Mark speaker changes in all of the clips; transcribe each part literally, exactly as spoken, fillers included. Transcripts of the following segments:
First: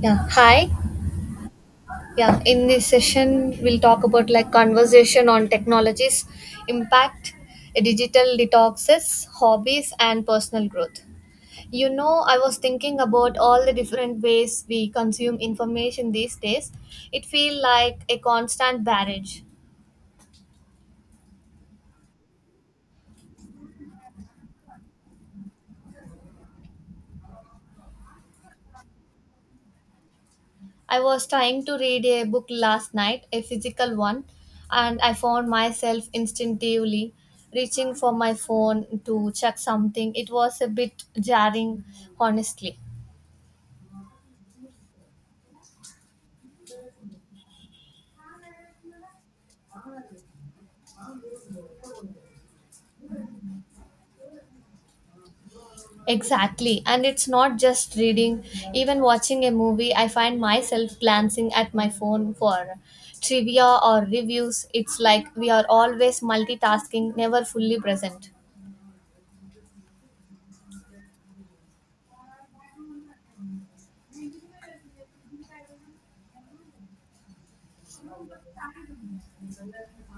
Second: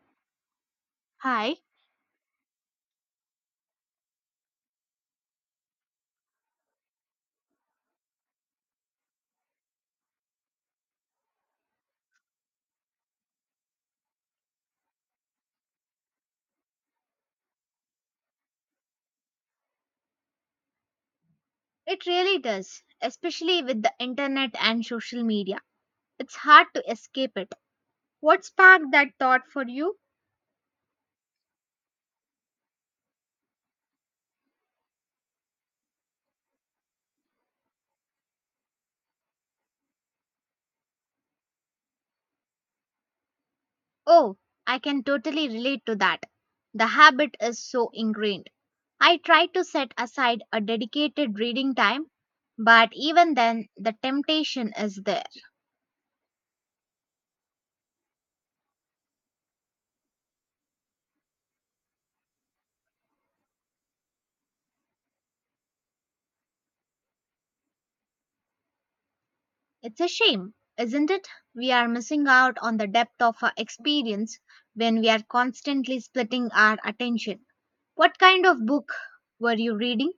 Speaker 1: Yeah, hi.
Speaker 2: Hi,
Speaker 1: Yeah, in this session, we'll talk about like conversation on technology's impact, digital detoxes, hobbies, and personal growth. You know, I was thinking about all the different ways we consume information these days. It feels like a constant barrage.
Speaker 2: it really does, especially with the internet and social media. It's hard to escape it. What sparked that thought for you?
Speaker 1: I was trying to read a book last night, a physical one, and I found myself instinctively reaching for my phone to check something. It was a bit jarring, honestly.
Speaker 2: Oh, I can totally relate to that. The habit is so ingrained. I try to set aside a dedicated reading time, but even then, the temptation is there.
Speaker 1: Exactly. And it's not just reading, even watching a movie, I find myself glancing at my phone for trivia or reviews. It's like we are always multitasking, never fully present.
Speaker 2: It's a shame, isn't it? We are missing out on the depth of our experience when we are constantly splitting our attention. What kind of book were you reading?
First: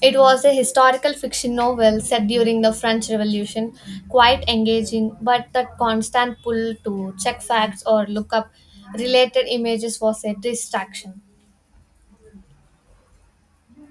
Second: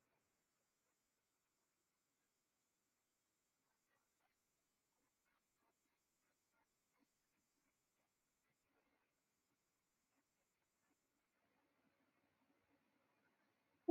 Speaker 1: It was a historical fiction novel set during the French Revolution, quite engaging, but that constant pull to check facts or look up related images was a distraction.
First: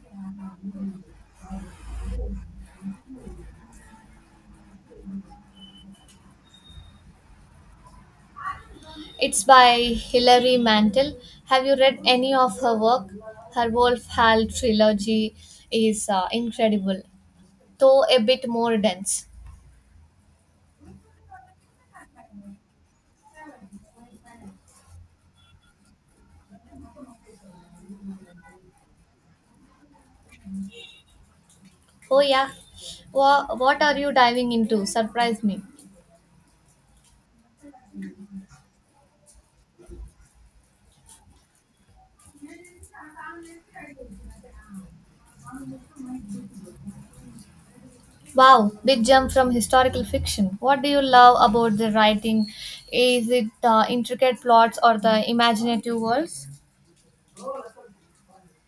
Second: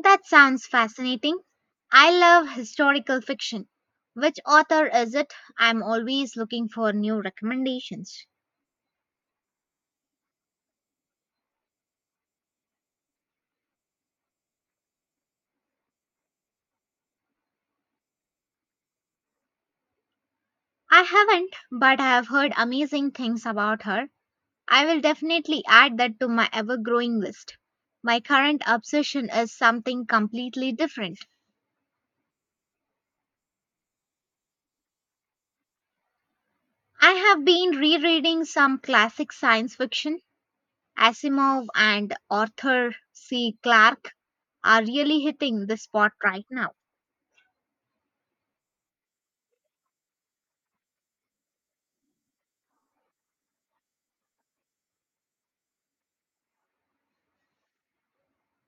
Speaker 2: That sounds fascinating. I love historical fiction. Which author is it? I'm always looking for new recommendations.
Speaker 1: It's by Hilary Mantel. Have you read any of her work? Her Wolf Hall trilogy is uh, incredible, though a bit more dense.
Speaker 2: I haven't, but I have heard amazing things about her. I will definitely add that to my ever growing list. My current obsession is something completely different.
Speaker 1: Oh, yeah. Wha what are you diving into? Surprise me.
Speaker 2: I have been rereading some classic science fiction. Asimov and Arthur C. Clarke are really hitting the spot right now.
Speaker 1: Wow, big jump from historical fiction. What do you love about the writing? Is it uh, intricate plots or the imaginative worlds?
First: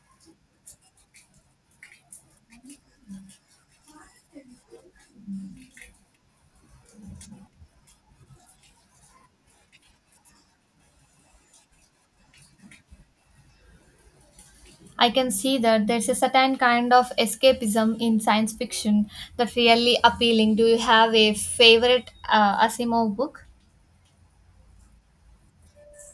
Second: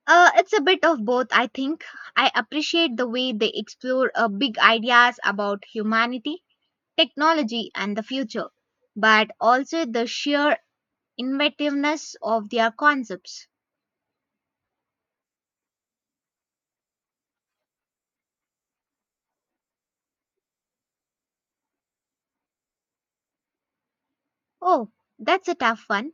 Speaker 2: Uh, it's a bit of both, I think. I appreciate the way they explore uh, big ideas about humanity, technology, and the future, but also the sheer inventiveness of their concepts.
Speaker 1: I can see that there's a certain kind of escapism in science fiction that's really appealing. Do you have a favorite uh, Asimov book?
Speaker 2: Oh, that's a tough one.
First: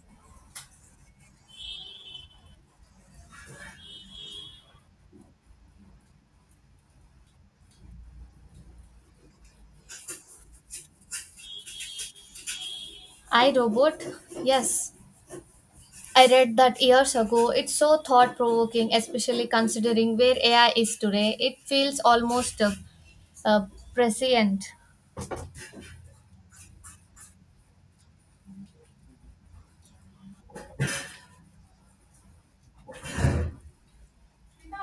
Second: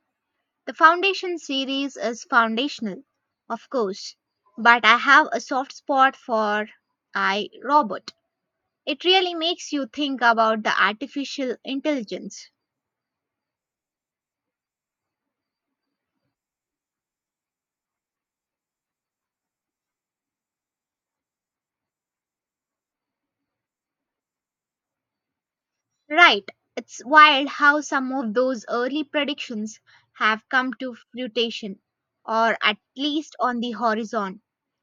Speaker 2: The Foundation series is foundational, of course, but I have a soft spot for I, Robot. It really makes you think about the artificial intelligence.
Speaker 1: I Robot? Yes. I read that years ago. It's so thought provoking, especially considering where A I is today. It feels almost uh, uh, prescient.
Speaker 2: Right. It's wild how some of those early predictions have come to fruition, or at least on the horizon.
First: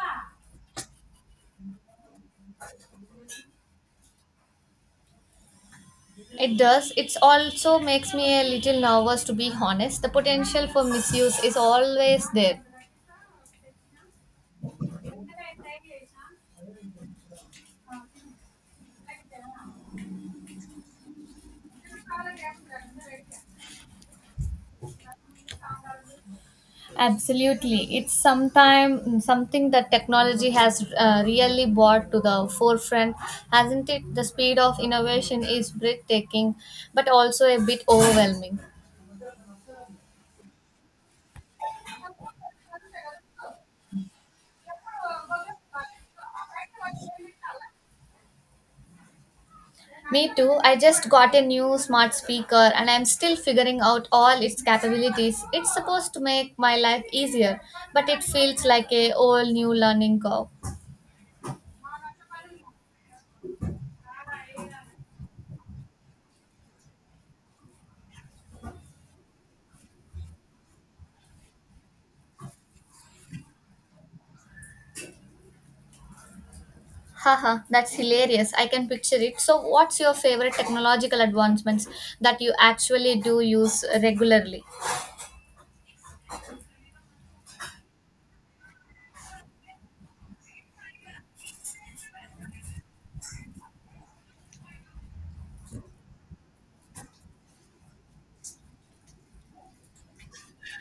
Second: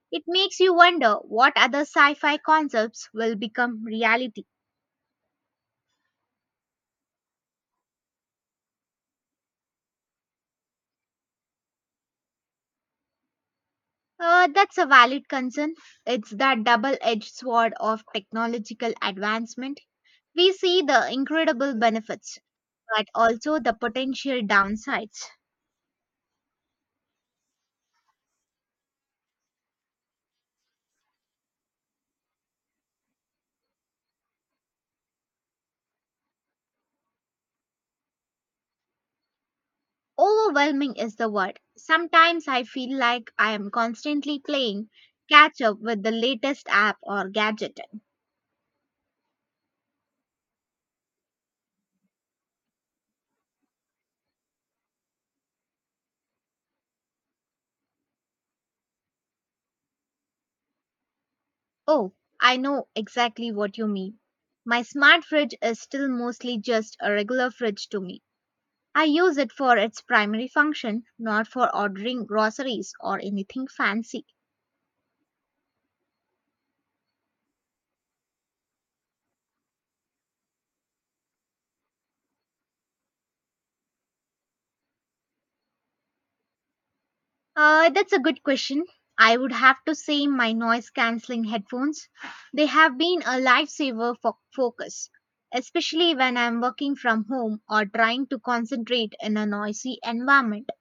Speaker 2: It makes you wonder what other sci fi concepts will become reality.
Speaker 1: It does. It also makes me a little nervous, to be honest. The potential for misuse is always there.
Speaker 2: Uh, that's a valid concern. It's that double edged sword of technological advancement. We see the incredible benefits, but also the potential downsides.
Speaker 1: Absolutely. It's sometime something that technology has uh, really brought to the forefront, hasn't it? The speed of innovation is breathtaking, but also a bit overwhelming.
Speaker 2: Overwhelming is the word. Sometimes I feel like I am constantly playing catch up with the latest app or gadget.
Speaker 1: Me too. I just got a new smart speaker and I'm still figuring out all its capabilities. It's supposed to make my life easier, but it feels like a whole new learning curve.
Speaker 2: Oh, I know exactly what you mean. My smart fridge is still mostly just a regular fridge to me. I use it for its primary function, not for ordering groceries or anything fancy.
Speaker 1: Haha, that's hilarious. I can picture it. So, what's your favorite technological advancements that you actually do use regularly?
Speaker 2: Uh, that's a good question. I would have to say my noise cancelling headphones. They have been a lifesaver for focus, especially when I'm working from home or trying to concentrate in a noisy environment.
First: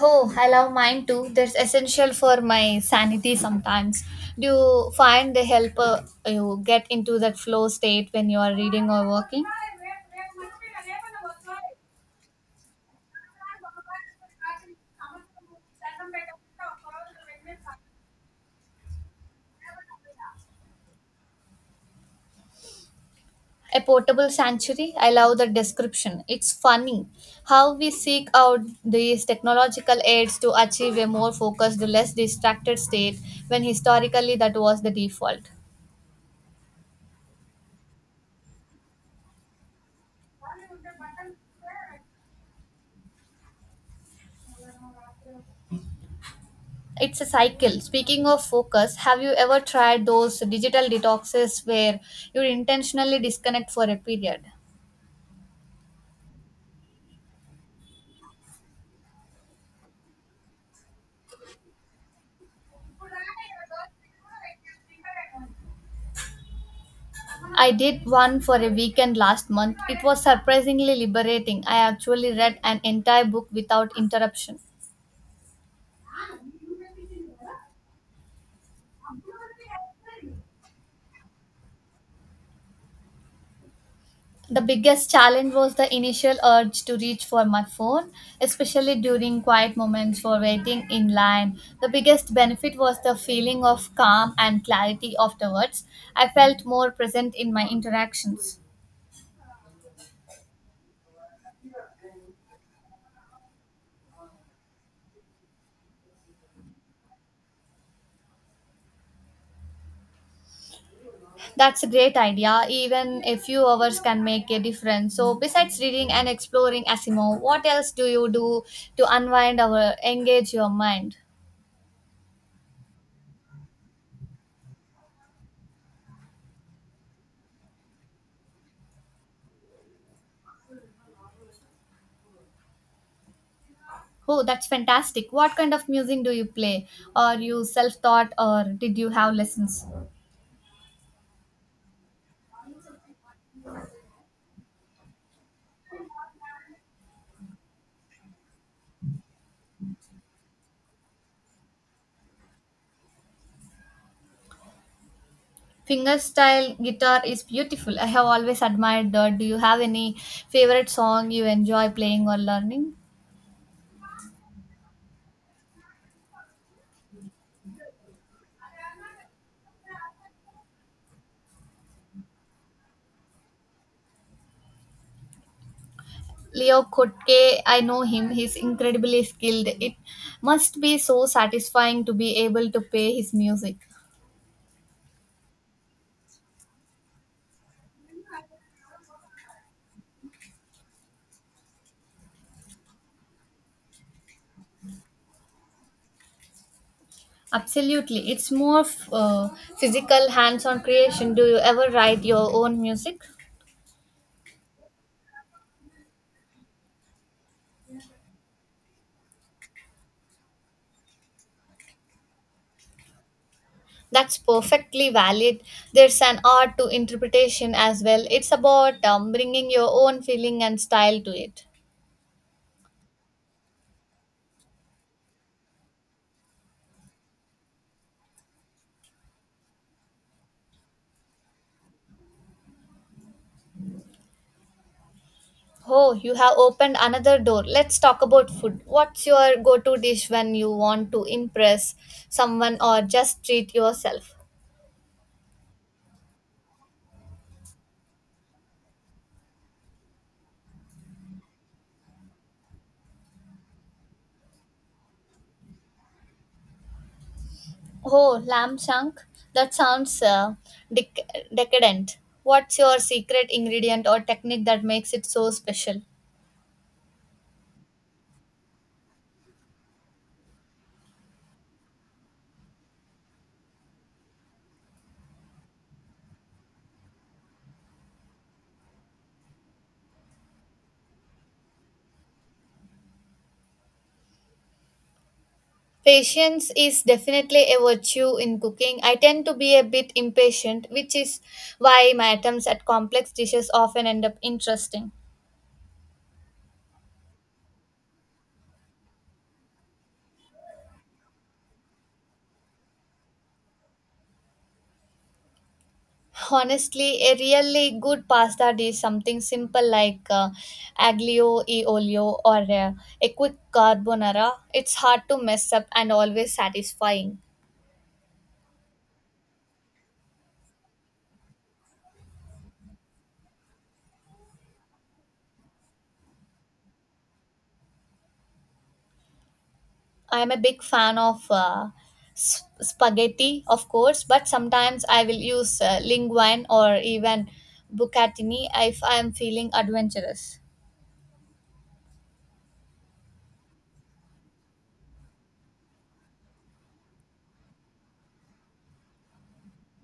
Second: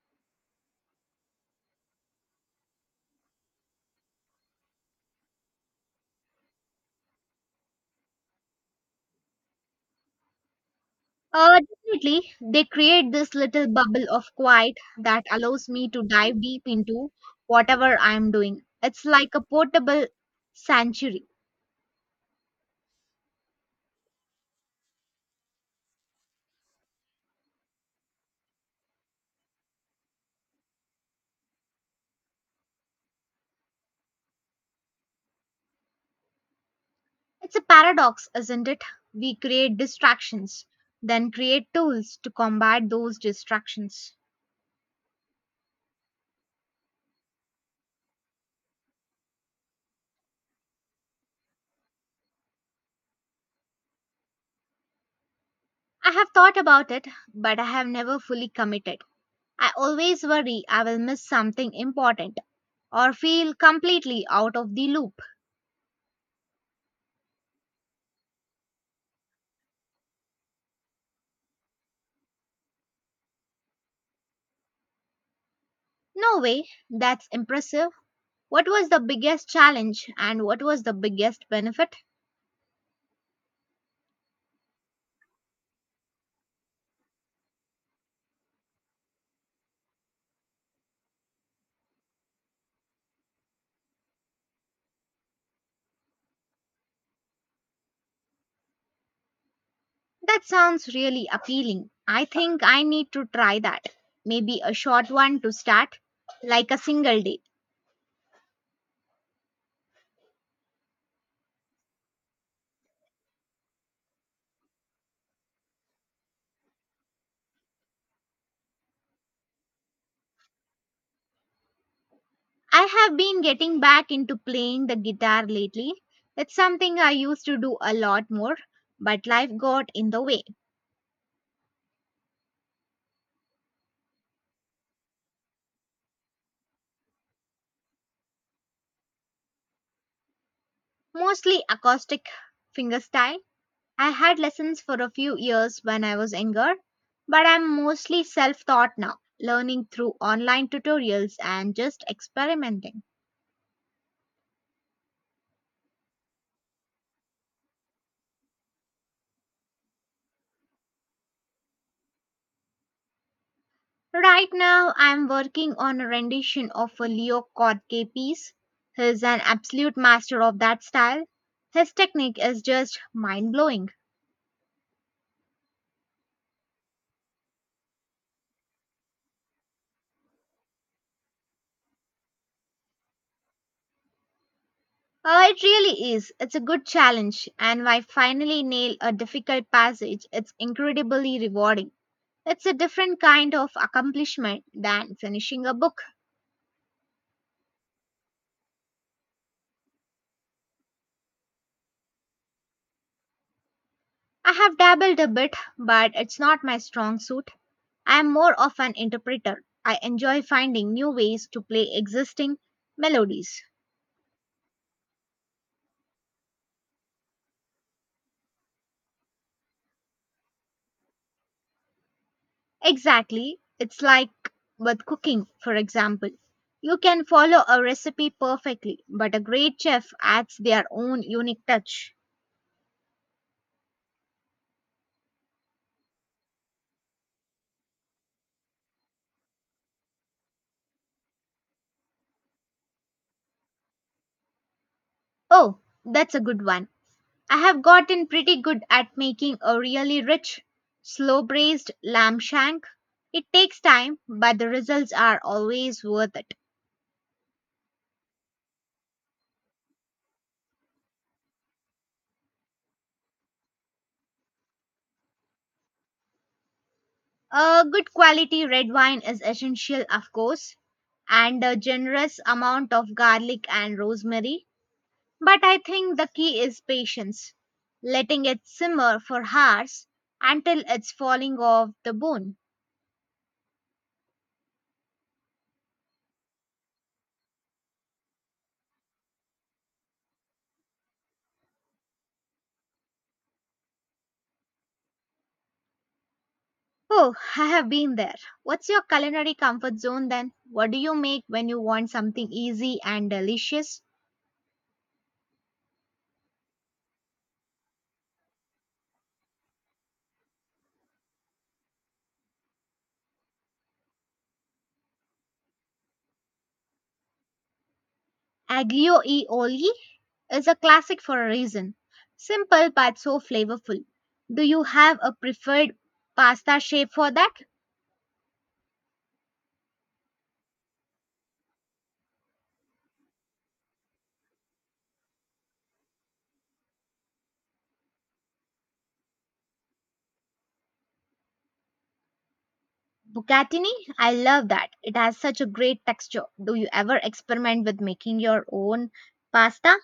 Speaker 1: Oh, I love mine too. They're essential for my sanity sometimes. Do you find they help uh, you get into that flow state when you are reading or working?
Speaker 2: Uh, definitely, they create this little bubble of quiet that allows me to dive deep into whatever I'm doing. It's like a portable sanctuary.
Speaker 1: A portable sanctuary. I love the description. It's funny how we seek out these technological aids to achieve a more focused, less distracted state when historically that was the default.
Speaker 2: It's a paradox, isn't it? We create distractions, then create tools to combat those distractions.
Speaker 1: It's a cycle. Speaking of focus, have you ever tried those digital detoxes where you intentionally disconnect for a period?
Speaker 2: I have thought about it, but I have never fully committed. I always worry I will miss something important or feel completely out of the loop.
Speaker 1: I did one for a weekend last month. It was surprisingly liberating. I actually read an entire book without interruption.
Speaker 2: No way, that's impressive. What was the biggest challenge and what was the biggest benefit?
Speaker 1: The biggest challenge was the initial urge to reach for my phone, especially during quiet moments for waiting in line. The biggest benefit was the feeling of calm and clarity afterwards. I felt more present in my interactions.
Speaker 2: That sounds really appealing. I think I need to try that. Maybe a short one to start, like a single day.
Speaker 1: That's a great idea. Even a few hours can make a difference. So, besides reading and exploring Asimo, what else do you do to unwind or engage your mind?
Speaker 2: I have been getting back into playing the guitar lately. It's something I used to do a lot more, but life got in the way.
Speaker 1: Oh, that's fantastic. What kind of music do you play? Are you self taught or did you have lessons?
Speaker 2: Mostly acoustic fingerstyle. I had lessons for a few years when I was younger, but I'm mostly self taught now, learning through online tutorials and just experimenting.
Speaker 1: Fingerstyle guitar is beautiful. I have always admired that. Do you have any favorite song you enjoy playing or learning?
Speaker 2: Right now, I'm working on a rendition of a Leo Kottke piece. He's an absolute master of that style. His technique is just mind blowing.
Speaker 1: Leo Kottke, I know him. He's incredibly skilled. It must be so satisfying to be able to play his music.
Speaker 2: Uh, it really is. It's a good challenge, and I finally nail a difficult passage. It's incredibly rewarding. It's a different kind of accomplishment than finishing a book.
Speaker 1: Absolutely. It's more uh, physical, hands on creation. Do you ever write your own music?
Speaker 2: I have dabbled a bit, but it's not my strong suit. I am more of an interpreter. I enjoy finding new ways to play existing melodies.
Speaker 1: That's perfectly valid. There's an art to interpretation as well. It's about um, bringing your own feeling and style to it.
Speaker 2: Exactly. It's like with cooking, for example. You can follow a recipe perfectly, but a great chef adds their own unique touch.
Speaker 1: Oh, you have opened another door. Let's talk about food. What's your go-to dish when you want to impress someone or just treat yourself?
Speaker 2: Oh, that's a good one. I have gotten pretty good at making a really rich, slow braised lamb shank. It takes time, but the results are always worth it.
Speaker 1: Oh, lamb chunk, that sounds uh, dec- decadent. What's your secret ingredient or technique that makes it so special?
Speaker 2: A good quality red wine is essential, of course, and a generous amount of garlic and rosemary. But I think the key is patience, letting it simmer for hours until it's falling off the bone.
Speaker 1: Patience is definitely a virtue in cooking. I tend to be a bit impatient, which is why my attempts at complex dishes often end up interesting.
Speaker 2: Oh, I have been there. What's your culinary comfort zone then? What do you make when you want something easy and delicious?
Speaker 1: Honestly, a really good pasta dish, something simple like uh, aglio e olio or uh, a quick carbonara, it's hard to mess up and always satisfying.
Speaker 2: Aglio e olio is a classic for a reason. Simple but so flavorful. Do you have a preferred pasta shape for that?
Speaker 1: I'm a big fan of uh, s- spaghetti, of course, but sometimes I will use uh, linguine or even bucatini if I am feeling adventurous.
Speaker 2: Bucatini, I love that. It has such a great texture. Do you ever experiment with making your own pasta?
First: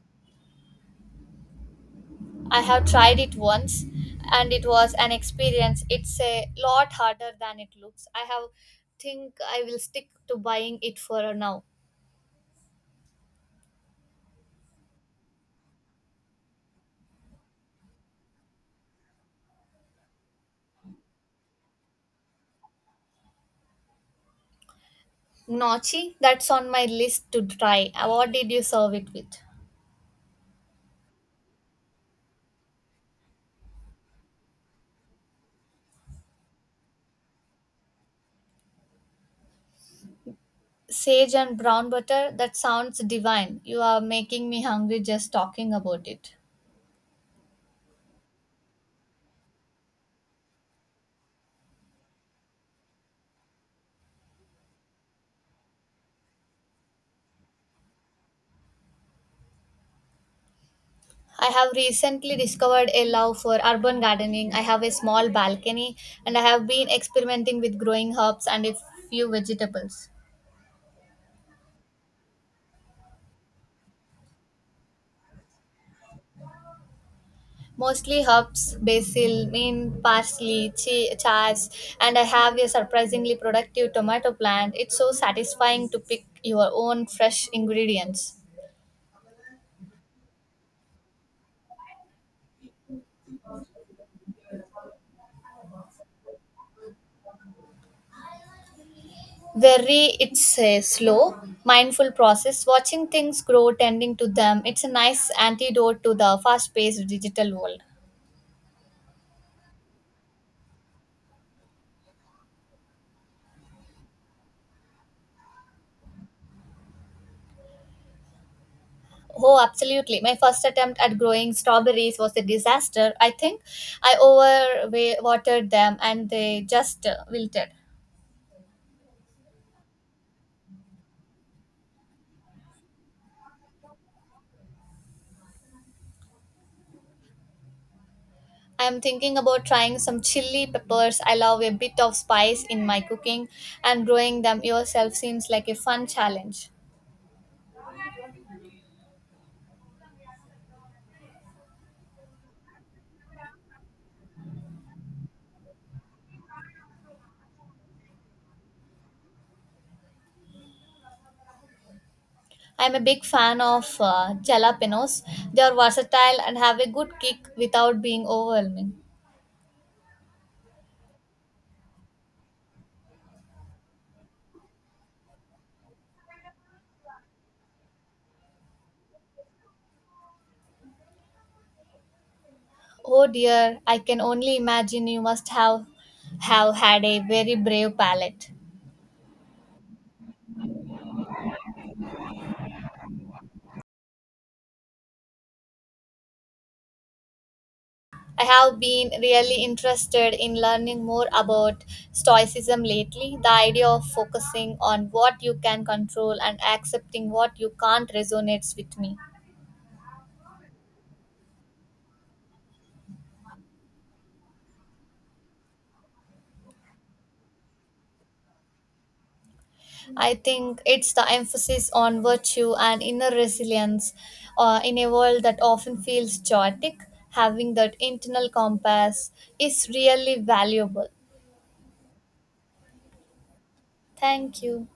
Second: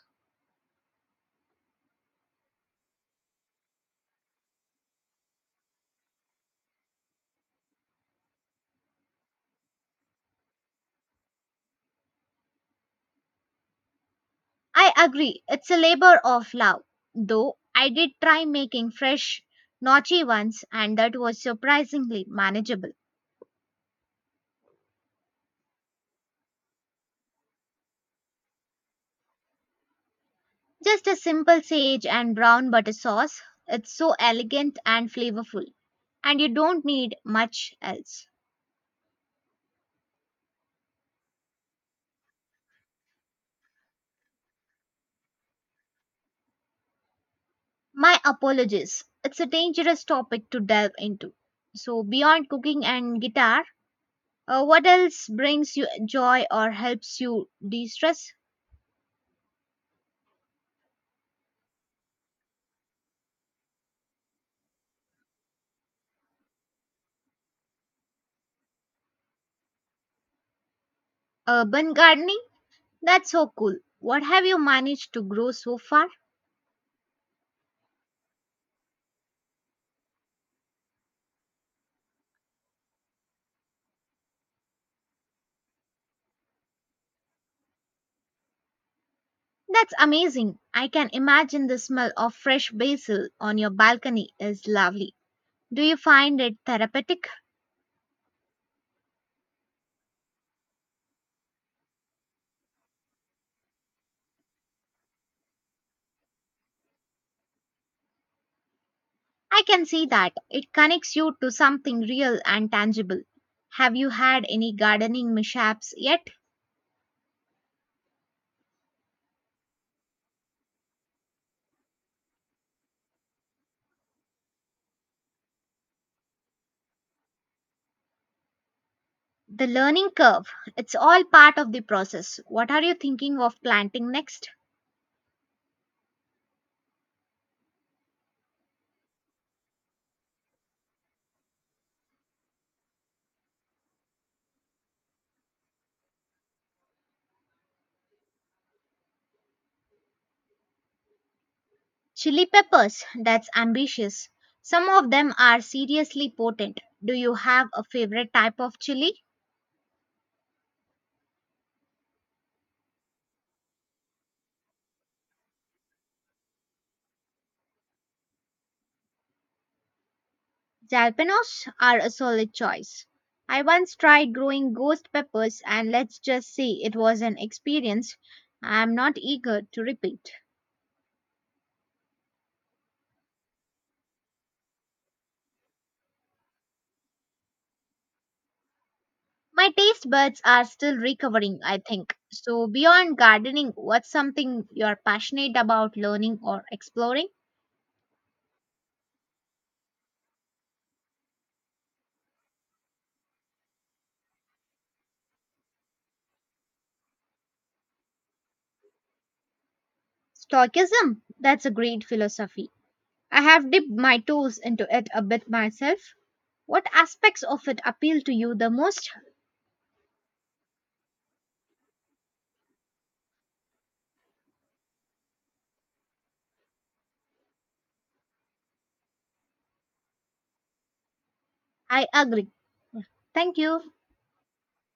Speaker 1: I have tried it once and it was an experience. It's a lot harder than it looks. I have think I will stick to buying it for now.
Speaker 2: I agree. It's a labor of love. Though I did try making fresh gnocchi once and that was surprisingly manageable.
Speaker 1: Gnocchi, that's on my list to try. Uh, What did you serve it with?
Speaker 2: Just a simple sage and brown butter sauce. It's so elegant and flavorful. And you don't need much else.
Speaker 1: Sage and brown butter, that sounds divine. You are making me hungry just talking about it.
Speaker 2: My apologies. It's a dangerous topic to delve into. So, beyond cooking and guitar, uh, what else brings you joy or helps you de stress?
Speaker 1: I have recently discovered a love for urban gardening. I have a small balcony and I have been experimenting with growing herbs and a few vegetables.
Speaker 2: Urban gardening? That's so cool. What have you managed to grow so far?
Speaker 1: Mostly herbs, basil, mint, parsley, chi- chives, and I have a surprisingly productive tomato plant. It's so satisfying to pick your own fresh ingredients.
Speaker 2: That's amazing. I can imagine the smell of fresh basil on your balcony is lovely. Do you find it therapeutic?
Speaker 1: Very, it's a slow, mindful process. Watching things grow, tending to them, it's a nice antidote to the fast paced digital world.
Speaker 2: I can see that. It connects you to something real and tangible. Have you had any gardening mishaps yet?
Speaker 1: Oh, absolutely. My first attempt at growing strawberries was a disaster. I think I overwatered them and they just uh, wilted.
Speaker 2: The learning curve, it's all part of the process. What are you thinking of planting next?
Speaker 1: I am thinking about trying some chili peppers. I love a bit of spice in my cooking, and growing them yourself seems like a fun challenge.
Speaker 2: Chili peppers, that's ambitious. Some of them are seriously potent. Do you have a favorite type of chili?
Speaker 1: I am a big fan of uh, jalapenos. They are versatile and have a good kick without being overwhelming.
Speaker 2: Jalapenos are a solid choice. I once tried growing ghost peppers, and let's just say it was an experience I am not eager to repeat.
Speaker 1: Oh dear, I can only imagine you must have have had a very brave palate.
Speaker 2: My taste buds are still recovering, I think. So, beyond gardening, what's something you're passionate about learning or exploring?
Speaker 1: I have been really interested in learning more about Stoicism lately. The idea of focusing on what you can control and accepting what you can't resonates with me.
Speaker 2: Stoicism. That's a great philosophy. I have dipped my toes into it a bit myself. What aspects of it appeal to you the most?
Speaker 1: I think it's the emphasis on virtue and inner resilience uh, in a world that often feels chaotic. Having that internal compass is really valuable.
Speaker 2: I agree. Thank you.
Speaker 1: Thank you.